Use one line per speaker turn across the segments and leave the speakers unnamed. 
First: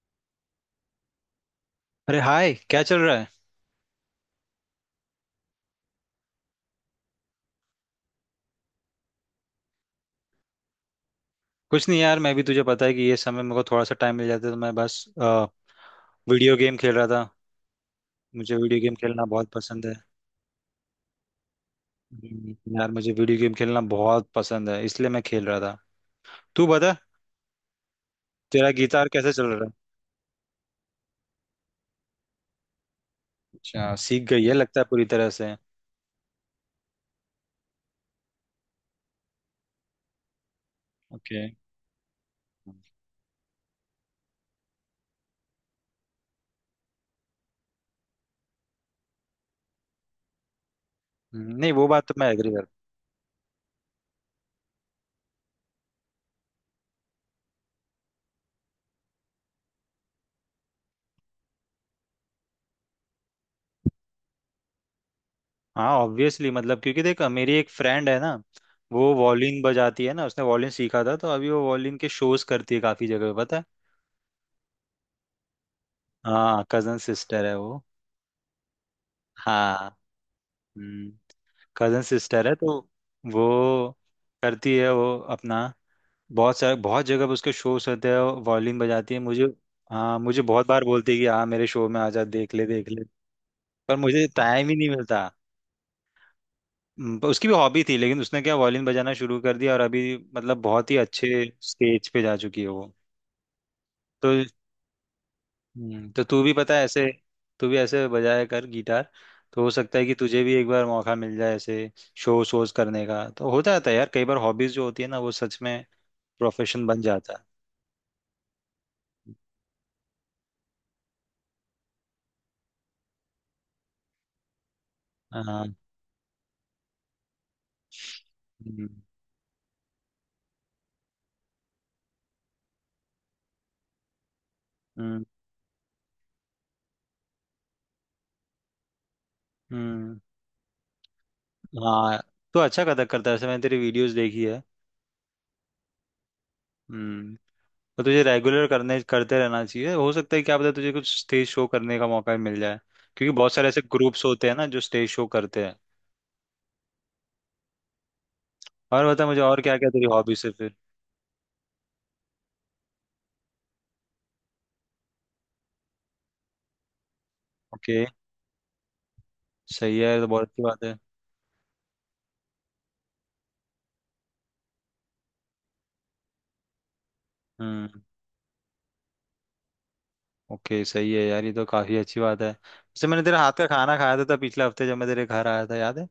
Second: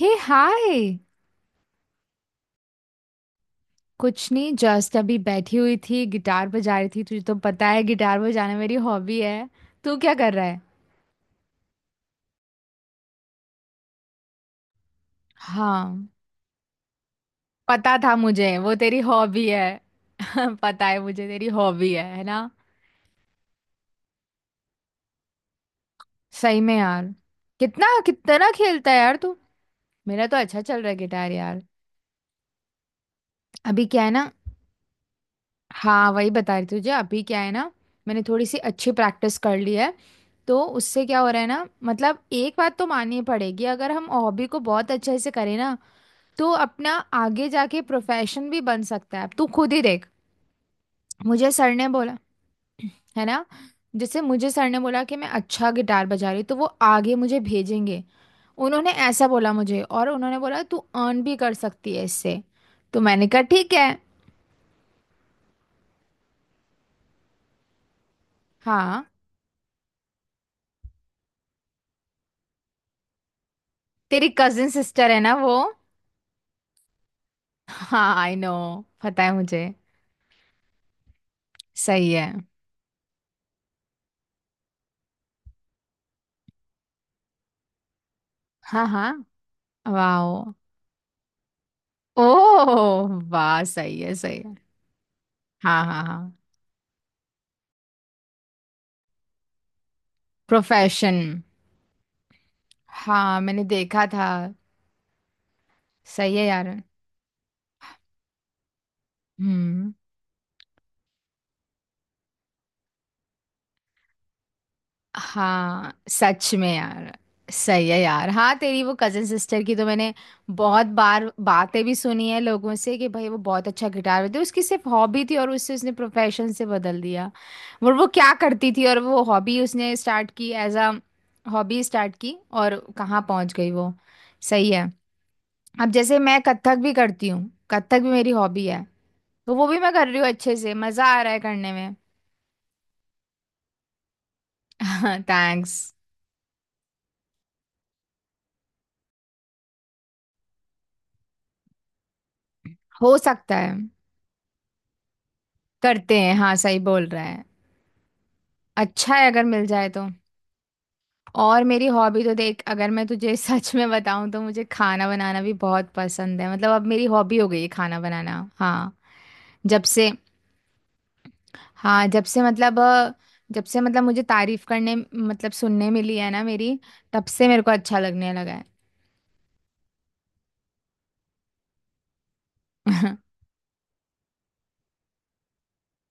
हे hi.
अरे hi, क्या चल रहा है।
कुछ नहीं, जस्ट अभी बैठी हुई थी, गिटार बजा रही थी। तुझे तो पता है, गिटार बजाना मेरी हॉबी है। तू क्या कर रहा है?
कुछ नहीं यार, मैं भी तुझे पता है कि ये समय मेरे को थोड़ा सा टाइम मिल जाता है तो मैं बस
हाँ।
वीडियो गेम खेल रहा था।
पता था मुझे,
मुझे
वो
वीडियो गेम
तेरी
खेलना
हॉबी
बहुत
है।
पसंद है।
पता है मुझे, तेरी हॉबी है ना।
यार मुझे वीडियो गेम खेलना बहुत पसंद है, इसलिए मैं खेल रहा था।
सही
तू
में
बता,
यार। कितना कितना
तेरा
खेलता है
गिटार
यार
कैसे
तू?
चल रहा है।
मेरा तो अच्छा चल रहा है गिटार यार। अभी
अच्छा
क्या है
सीख
ना।
गई है लगता है पूरी तरह से।
हाँ, वही बता रही तुझे, अभी क्या है ना। मैंने थोड़ी सी अच्छी प्रैक्टिस कर ली है। तो उससे क्या हो रहा
ओके।
है ना, मतलब एक बात तो माननी पड़ेगी, अगर हम हॉबी को बहुत अच्छे से करें ना तो अपना आगे जाके प्रोफेशन भी बन सकता है। तू खुद ही देख। मुझे
नहीं
सर
वो
ने
बात तो
बोला,
मैं एग्री कर।
है ना। जैसे मुझे सर ने बोला कि मैं अच्छा गिटार बजा रही हूँ, तो वो आगे मुझे भेजेंगे। उन्होंने ऐसा बोला मुझे, और उन्होंने बोला तू अर्न भी कर सकती है इससे। तो मैंने कहा ठीक है।
हाँ ऑब्वियसली, मतलब क्योंकि देख, मेरी एक फ्रेंड है ना,
हाँ
वो वॉलिन बजाती है ना, उसने वॉलिन सीखा था, तो अभी वो वॉलिन के शोज करती है काफी जगह पे, पता है।
तेरी कजिन सिस्टर है ना वो।
हाँ कजन सिस्टर है वो।
हाँ आई नो। पता है मुझे।
हाँ कजन
सही है।
सिस्टर है। तो वो करती है वो अपना, बहुत सारे बहुत जगह पे उसके शोज होते हैं। वॉल्यूम
हाँ हाँ।
बजाती है मुझे। हाँ, मुझे
वाओ।
बहुत बार बोलती है कि हाँ मेरे शो में आ जा, देख ले देख ले।
ओह वाह,
पर
सही है
मुझे
सही है।
टाइम ही नहीं मिलता।
हाँ हाँ हाँ।
पर उसकी भी हॉबी थी, लेकिन उसने क्या वॉल्यूम बजाना शुरू कर दिया और अभी मतलब बहुत ही
प्रोफेशन।
अच्छे स्टेज पे जा चुकी है वो।
हाँ मैंने देखा था।
तो तो
सही
तू
है
भी
यार।
पता है ऐसे, तू भी ऐसे बजाया कर गिटार। तो हो
हम्म।
सकता है कि तुझे भी एक बार मौका मिल जाए ऐसे शो शोज करने का। तो हो जाता है यार, कई बार हॉबीज जो होती है ना वो सच में
हाँ सच में
प्रोफेशन बन
यार।
जाता है।
सही है यार। हाँ तेरी वो कजन सिस्टर की तो मैंने बहुत बार बातें भी सुनी है लोगों से कि भाई वो बहुत अच्छा गिटार बजाती, उसकी सिर्फ हॉबी थी और उससे
हाँ।
उसने प्रोफेशन से बदल दिया। और वो क्या करती थी,
हम्म।
और वो हॉबी उसने स्टार्ट की एज अ हॉबी स्टार्ट की और कहाँ पहुंच गई वो। सही है।
हम्म।
अब जैसे मैं कथक भी करती हूँ, कथक भी मेरी हॉबी है। तो वो भी मैं कर रही
हम्म,
हूँ अच्छे से, मजा आ रहा है करने में।
हाँ। तो अच्छा कथक करता है ऐसे, मैंने तेरी वीडियोस देखी है।
थैंक्स।
हम्म। तो तुझे रेगुलर करने करते रहना चाहिए, हो सकता है क्या पता तुझे कुछ स्टेज शो करने का मौका मिल जाए।
हो
क्योंकि बहुत
सकता
सारे
है।
ऐसे ग्रुप्स होते हैं ना जो स्टेज शो करते हैं।
करते हैं, हाँ, सही बोल रहा है।
और
अच्छा है
बता मुझे,
अगर
और
मिल
क्या
जाए
क्या तेरी
तो।
हॉबीज है फिर।
और मेरी हॉबी तो देख, अगर मैं तुझे सच में बताऊं तो मुझे खाना बनाना भी बहुत पसंद है, मतलब अब मेरी हॉबी हो गई है खाना
ओके।
बनाना, हाँ। जब
सही
से।
है, ये तो बहुत अच्छी बात है।
हाँ, जब से मतलब मुझे तारीफ करने, मतलब सुनने मिली है ना मेरी, तब से मेरे को अच्छा
हम्म।
लगने लगा
ओके, सही है यार, ये तो काफी अच्छी बात है। वैसे
है।
मैंने तेरे हाथ का खाना खाया था पिछले हफ्ते जब मैं तेरे घर आया था, याद है।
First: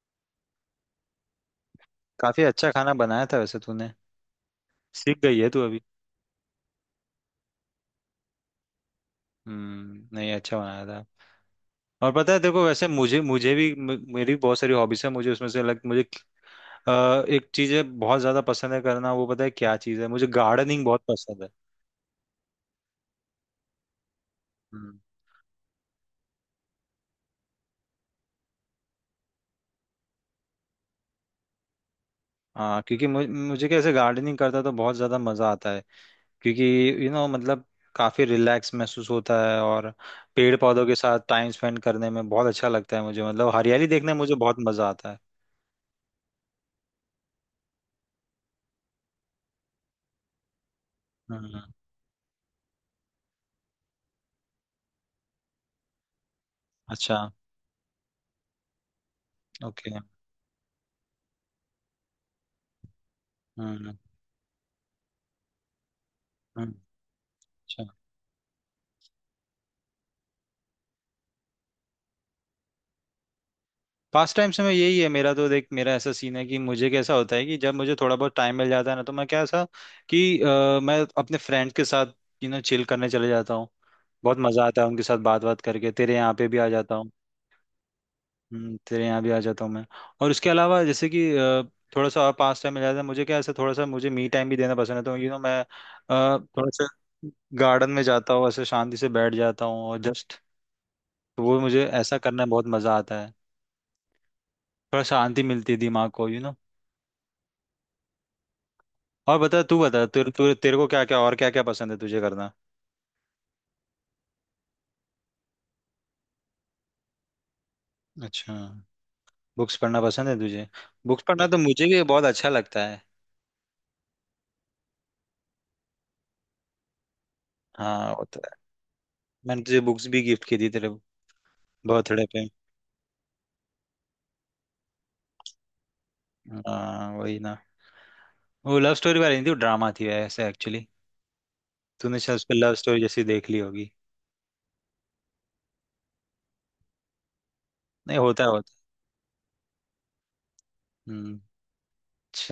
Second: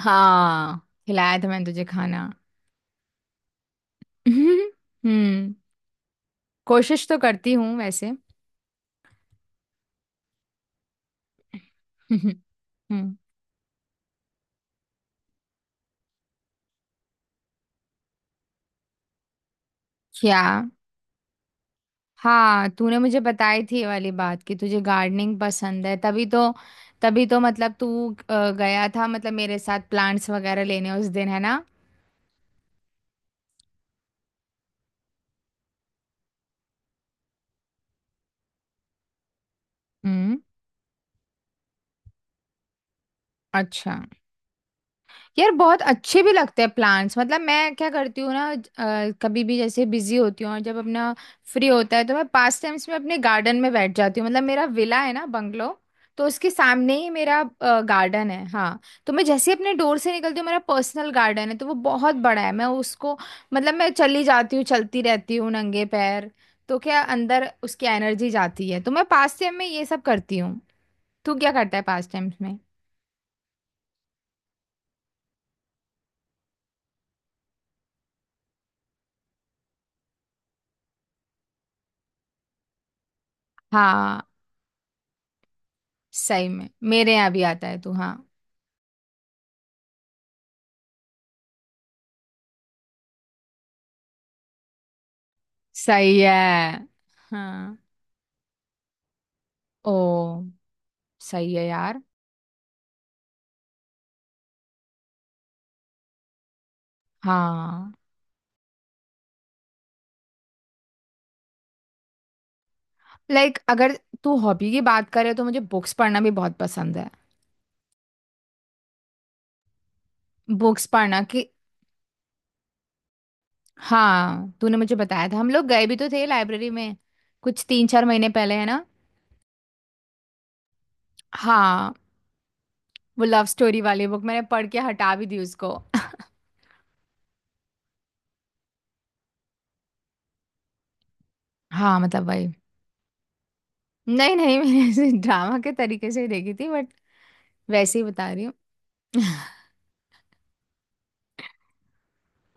हाँ। खिलाया था मैंने तुझे खाना।
काफी अच्छा खाना बनाया था वैसे तूने। सीख गई है
हम्म।
तू अभी।
कोशिश तो करती हूँ वैसे।
हम्म, नहीं अच्छा बनाया था। और पता है, देखो वैसे
हम्म।
मुझे मुझे भी मेरी भी बहुत सारी हॉबीज है, मुझे उसमें से अलग मुझे एक चीज है बहुत ज्यादा पसंद है करना। वो पता है क्या चीज है, मुझे
क्या?
गार्डनिंग बहुत पसंद है।
हाँ तूने मुझे बताई थी ये वाली बात, कि तुझे
हम्म।
गार्डनिंग पसंद है, तभी तो। तभी तो, मतलब तू गया था, मतलब मेरे साथ प्लांट्स वगैरह लेने उस दिन, है ना।
हाँ क्योंकि मुझे, मुझे कैसे गार्डनिंग करता तो बहुत ज्यादा मजा आता है। क्योंकि यू नो मतलब काफी रिलैक्स महसूस होता है, और
हम्म।
पेड़ पौधों के साथ टाइम स्पेंड करने में बहुत अच्छा लगता है मुझे, मतलब हरियाली
अच्छा।
देखने में मुझे बहुत मजा आता है।
यार बहुत अच्छे भी लगते हैं प्लांट्स, मतलब मैं क्या करती हूँ ना, कभी भी जैसे बिजी होती हूँ और जब अपना
हम्म।
फ्री होता है तो मैं पास टाइम्स में अपने गार्डन में बैठ जाती हूँ, मतलब मेरा विला है ना, बंगलो। तो उसके सामने ही
अच्छा।
मेरा गार्डन है, हाँ। तो मैं जैसे ही अपने
ओके।
डोर से निकलती हूँ, मेरा पर्सनल गार्डन है, तो वो बहुत बड़ा है, मैं उसको मतलब मैं
हम्म।
चली जाती हूँ, चलती रहती हूँ नंगे पैर।
हम्म।
तो क्या अंदर
अच्छा,
उसकी एनर्जी जाती है, तो मैं पास टाइम में ये सब करती हूँ। तू क्या करता है पास टाइम्स में?
पास टाइम से मैं यही है मेरा। तो देख मेरा ऐसा सीन है कि मुझे कैसा होता है कि जब मुझे थोड़ा बहुत टाइम मिल जाता है ना, तो मैं कैसा कि मैं अपने फ्रेंड्स के साथ यू नो चिल करने चले जाता हूँ।
हाँ
बहुत मजा आता है उनके साथ बात बात करके। तेरे यहाँ
सही
पे भी
में,
आ जाता हूँ।
मेरे यहाँ भी आता है तू, हाँ।
तेरे यहाँ भी आ जाता हूँ मैं। और उसके अलावा जैसे कि थोड़ा सा और पास टाइम मिल जाता है मुझे, क्या ऐसे थोड़ा सा मुझे मी टाइम भी देना पसंद है, तो यू नो मैं
सही है।
थोड़ा सा
हाँ,
गार्डन में जाता हूँ, ऐसे शांति से बैठ जाता हूँ
ओ,
और जस्ट। तो
सही
वो
है
मुझे
यार,
ऐसा करना बहुत मज़ा आता है। थोड़ा शांति मिलती है दिमाग को यू नो।
हाँ।
और बता, तू बता, तेरे तेरे तेरे को क्या क्या और क्या क्या पसंद है तुझे करना।
लाइक, अगर तू हॉबी की बात करे तो मुझे बुक्स पढ़ना भी बहुत पसंद है।
अच्छा, बुक्स पढ़ना पसंद है तुझे।
बुक्स पढ़ना,
बुक्स
कि।
पढ़ना तो मुझे भी बहुत अच्छा लगता है।
हाँ, तूने मुझे बताया था, हम लोग गए भी तो थे लाइब्रेरी में, कुछ तीन चार
हाँ
महीने
वो तो
पहले,
है।
है ना।
मैंने तुझे बुक्स भी गिफ्ट की थी तेरे
हाँ।
बर्थडे पे।
वो लव स्टोरी वाली बुक मैंने पढ़ के हटा भी दी उसको।
हाँ वही ना। वो लव स्टोरी वाली नहीं थी, वो ड्रामा थी ऐसे एक्चुअली।
हाँ
तूने
मतलब
शायद
भाई।
उस पर लव स्टोरी जैसी देख ली होगी।
नहीं नहीं, मैंने ऐसे ड्रामा के तरीके से ही देखी थी, बट वैसे ही
नहीं,
बता रही
होता है,
हूँ।
होता है। हम्म।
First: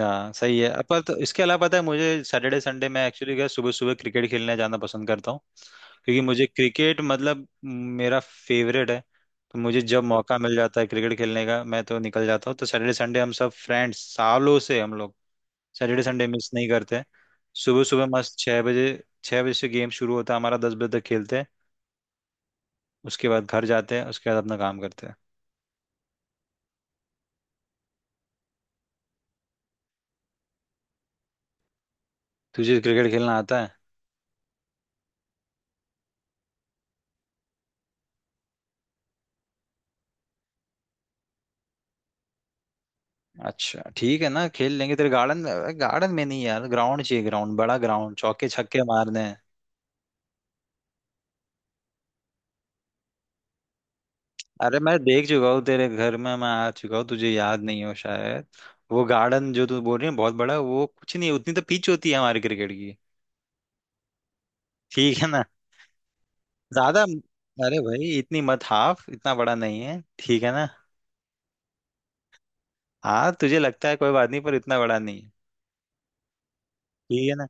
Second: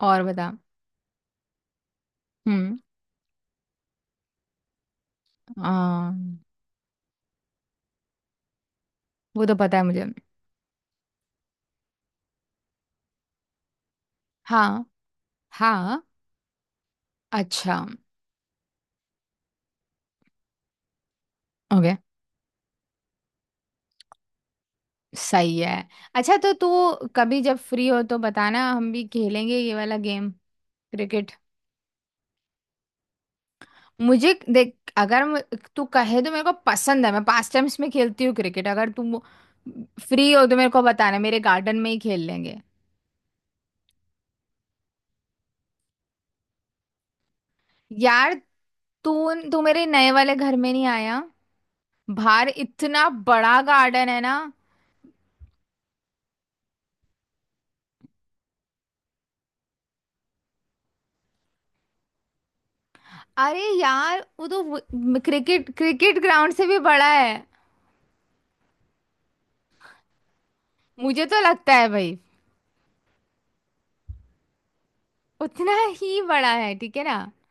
और बता।
सही है। अब पर तो इसके अलावा पता है मुझे सैटरडे संडे में एक्चुअली क्या, सुबह सुबह क्रिकेट खेलने जाना पसंद करता हूँ। क्योंकि
हम्म।
मुझे क्रिकेट मतलब मेरा फेवरेट है।
वो तो
तो
पता
मुझे
है मुझे।
जब मौका मिल जाता है क्रिकेट खेलने का, मैं तो निकल जाता हूँ। तो सैटरडे संडे हम सब फ्रेंड्स सालों से
हाँ
हम लोग
हाँ।
सैटरडे संडे मिस नहीं करते हैं।
अच्छा।
सुबह सुबह मस्त 6 बजे, 6 बजे से गेम शुरू होता है हमारा, 10 बजे तक खेलते हैं।
ओके,
उसके बाद घर जाते हैं, उसके बाद अपना काम करते हैं।
सही है। अच्छा तो तू कभी जब फ्री हो तो बताना, हम भी खेलेंगे ये वाला गेम, क्रिकेट।
तुझे क्रिकेट खेलना आता है।
मुझे देख, अगर मु- तू कहे तो मेरे को पसंद है, मैं पास टाइम्स में खेलती हूँ क्रिकेट, अगर तुम फ्री हो तो मेरे को बताना, मेरे गार्डन में ही खेल लेंगे।
अच्छा ठीक है ना, खेल लेंगे तेरे गार्डन। गार्डन में नहीं यार, ग्राउंड चाहिए, ग्राउंड, बड़ा ग्राउंड,
यार,
चौके छक्के
तू
मारने हैं।
तू मेरे नए वाले घर में नहीं आया। बाहर इतना बड़ा गार्डन है ना।
अरे मैं देख चुका हूँ तेरे घर में, मैं आ चुका हूँ, तुझे याद नहीं हो शायद। वो गार्डन जो तू बोल रही है बहुत बड़ा है, वो कुछ नहीं है, उतनी तो पिच होती है हमारे क्रिकेट की।
अरे यार, वो तो
ठीक है ना।
क्रिकेट क्रिकेट ग्राउंड से भी
ज्यादा।
बड़ा है।
अरे भाई इतनी मत हाफ, इतना बड़ा नहीं है, ठीक है ना।
मुझे तो लगता है भाई।
हाँ तुझे लगता है, कोई बात नहीं, पर इतना बड़ा नहीं।
उतना ही बड़ा है, ठीक है ना।
ठीक है ना।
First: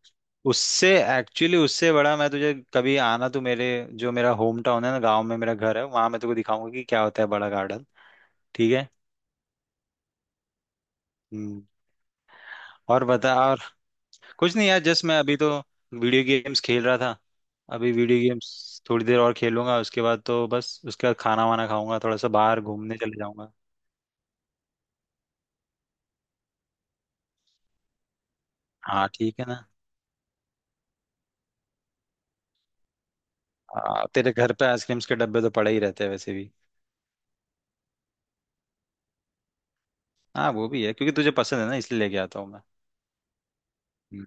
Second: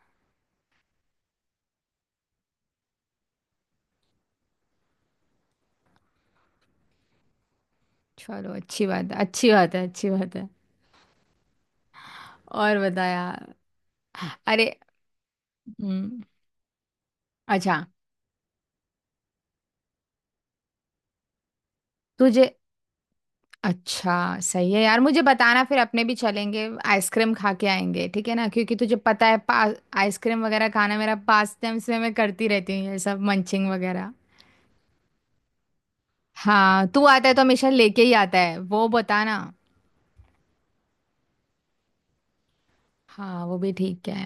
उससे, एक्चुअली उससे बड़ा मैं तुझे कभी आना तू मेरे, जो मेरा होम टाउन है ना, गांव में मेरा घर है, वहां मैं तुझे दिखाऊंगा कि क्या होता है बड़ा गार्डन।
चलो,
ठीक
अच्छी
है।
बात है, अच्छी बात है, अच्छी बात है।
हम्म।
और
और
बता
बता
यार।
और। कुछ नहीं
अरे।
यार, जस्ट मैं अभी तो
हम्म।
वीडियो गेम्स खेल रहा था।
अच्छा।
अभी वीडियो गेम्स थोड़ी देर और खेलूंगा, उसके बाद तो बस उसके बाद खाना वाना खाऊंगा, थोड़ा सा
तुझे।
बाहर घूमने चले जाऊंगा।
अच्छा। सही है यार, मुझे बताना फिर, अपने भी चलेंगे, आइसक्रीम खा के आएंगे, ठीक है ना, क्योंकि तुझे
हाँ
पता है
ठीक है
पा
ना।
आइसक्रीम वगैरह खाना मेरा पास टाइम से, मैं करती रहती हूँ ये सब, मंचिंग
हाँ,
वगैरह।
तेरे घर पे आइसक्रीम्स के डब्बे तो पड़े ही रहते हैं वैसे भी।
हाँ, तू आता है तो हमेशा लेके ही आता है, वो बताना।
हाँ वो भी है, क्योंकि तुझे पसंद है ना इसलिए लेके आता हूँ मैं।
हाँ वो भी ठीक है।
हम्म।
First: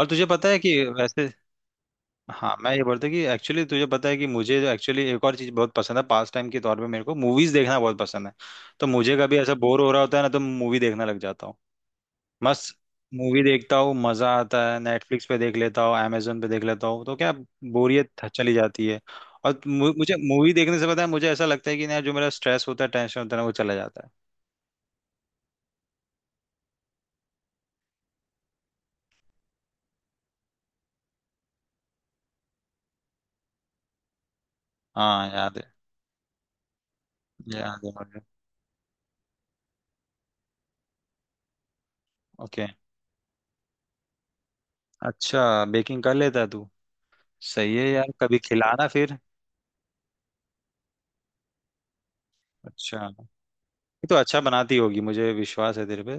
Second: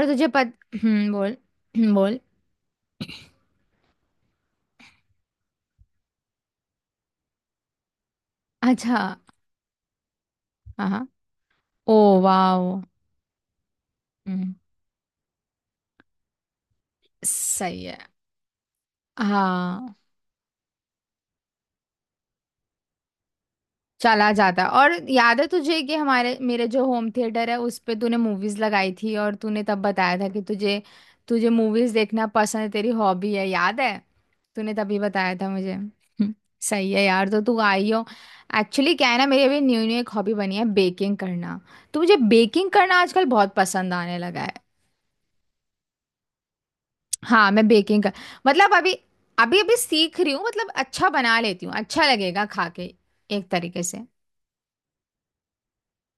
और तुझे
तुझे
पता
पत
है कि
हम्म,
वैसे,
बोल। बोल।
हाँ मैं ये बोलता कि एक्चुअली तुझे पता है कि मुझे जो एक्चुअली एक और चीज़ बहुत पसंद है पास टाइम के तौर पे, मेरे को मूवीज देखना बहुत पसंद है। तो
अच्छा।
मुझे कभी ऐसा बोर हो रहा होता है ना तो मूवी
हाँ
देखने
हाँ।
लग जाता हूँ।
ओ।
मस्त
वाओ।
मूवी देखता हूँ, मज़ा
हम्म।
आता है, नेटफ्लिक्स पे देख लेता हूँ, Amazon पे देख लेता हूँ, तो क्या
सही है।
बोरियत चली जाती है। और
हाँ।
मुझे मूवी देखने से पता है मुझे ऐसा लगता है कि ना जो मेरा स्ट्रेस होता है, टेंशन होता है ना, वो चला जाता है।
चला जाता है। और याद है तुझे, कि हमारे, मेरे जो होम थिएटर है उस पे तूने मूवीज लगाई थी, और तूने तब बताया था कि तुझे तुझे मूवीज देखना पसंद है, तेरी हॉबी है, याद है। तूने तभी
हाँ
बताया था
याद है,
मुझे, हम्म। सही है यार, तो तू
याद
आई
है
हो।
मुझे।
एक्चुअली क्या है ना, मेरी अभी न्यू न्यू एक हॉबी बनी है, बेकिंग करना। तो मुझे
ओके,
बेकिंग करना आजकल बहुत पसंद आने लगा है।
अच्छा बेकिंग कर लेता है तू।
हाँ मैं
सही है
बेकिंग
यार,
का,
कभी
मतलब
खिलाना
अभी
फिर।
अभी अभी सीख रही हूँ, मतलब अच्छा बना लेती हूँ, अच्छा लगेगा खा के,
अच्छा,
एक तरीके से।
तो अच्छा बनाती होगी, मुझे विश्वास है तेरे पे।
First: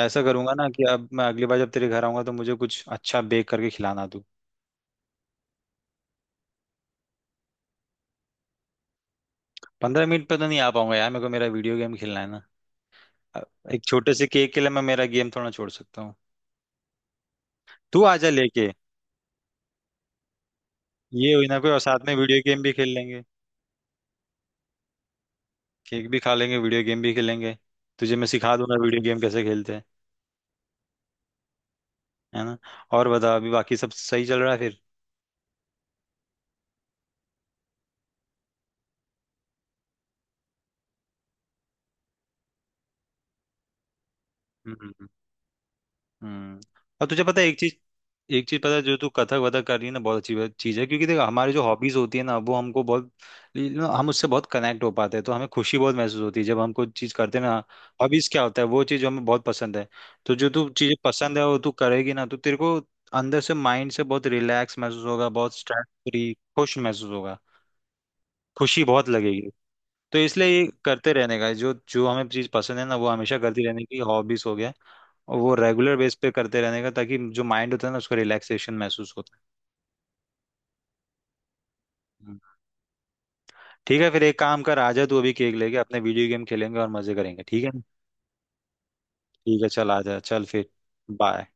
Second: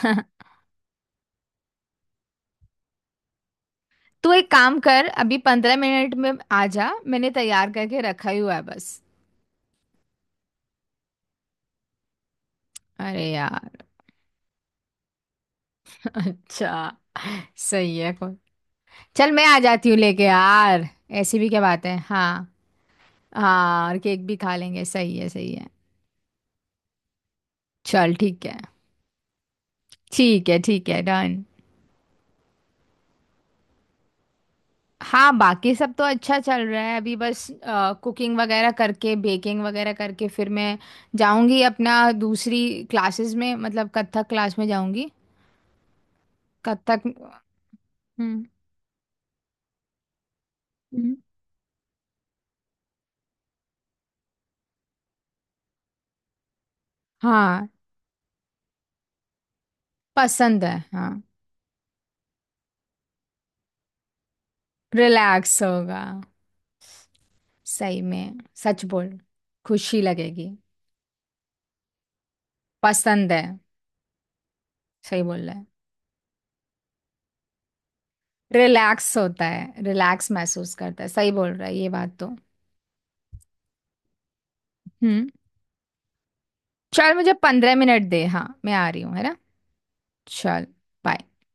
ऐसा करूंगा ना कि अब मैं अगली बार जब तेरे घर आऊंगा तो मुझे कुछ अच्छा बेक करके खिलाना तू।
तू एक काम कर, अभी 15 मिनट में आ जा, मैंने तैयार करके रखा ही हुआ है बस।
15 मिनट पे तो नहीं आ पाऊंगा यार, मेरे को मेरा वीडियो गेम खेलना है ना।
अरे
अ,
यार।
एक छोटे से केक के लिए मैं मेरा गेम थोड़ा छोड़ सकता हूँ।
अच्छा। सही
तू
है,
आ जा
कोई।
लेके।
चल, मैं आ जाती हूँ लेके यार।
ये
ऐसी
हुई
भी
ना
क्या
कोई और
बात है,
साथ में
हाँ।
वीडियो गेम भी खेल लेंगे।
हाँ, और केक भी खा लेंगे, सही है सही है।
केक भी खा लेंगे, वीडियो गेम भी खेलेंगे।
चल
तुझे मैं
ठीक
सिखा
है।
दूंगा वीडियो गेम कैसे खेलते हैं।
ठीक है ठीक है, डन।
है ना। और बता, अभी बाकी सब सही चल रहा है फिर।
हाँ, बाकी सब तो अच्छा चल रहा है, अभी बस कुकिंग वगैरह करके, बेकिंग वगैरह करके फिर मैं जाऊंगी अपना, दूसरी क्लासेस में, मतलब कथक क्लास में
हम्म।
जाऊंगी।
हम्म।
कथक।
और तुझे पता है एक चीज,
हम्म,
एक चीज पता है, जो तू कथक वथक कर रही है ना, बहुत अच्छी चीज है, क्योंकि
हम्म।
देख हमारी जो हॉबीज होती है ना वो हमको बहुत you know, हम उससे बहुत कनेक्ट हो पाते हैं, तो हमें खुशी बहुत महसूस होती है जब हम कोई चीज करते हैं ना।
हाँ,
हॉबीज क्या होता है, वो चीज जो हमें बहुत पसंद है। तो जो
पसंद
तू
है।
चीजें
हाँ,
पसंद है वो तू करेगी ना, तो तेरे को अंदर से, माइंड से बहुत रिलैक्स महसूस होगा, बहुत
रिलैक्स
स्ट्रेस
होगा,
फ्री, खुश महसूस होगा।
सही में,
खुशी
सच
बहुत
बोल,
लगेगी।
खुशी
तो इसलिए
लगेगी,
ये करते रहने का, जो जो हमें चीज पसंद है ना वो
पसंद
हमेशा
है,
करती रहने की, हॉबीज हो गया।
सही
और
बोल
वो
रहा है,
रेगुलर बेस पे करते रहने का, ताकि जो माइंड होता है ना उसको रिलैक्सेशन महसूस
रिलैक्स
होता है।
होता है, रिलैक्स महसूस करता है, सही बोल रहा है ये बात तो।
हम्म। ठीक है फिर, एक काम कर, आजा तू
हम्म।
अभी केक लेके, अपने वीडियो गेम खेलेंगे और
चल,
मजे
मुझे
करेंगे, ठीक है
पंद्रह
ना?
मिनट दे, हाँ मैं आ रही हूँ, है ना।
ठीक है चल आजा चल
चल,
फिर।
bye.
बाय।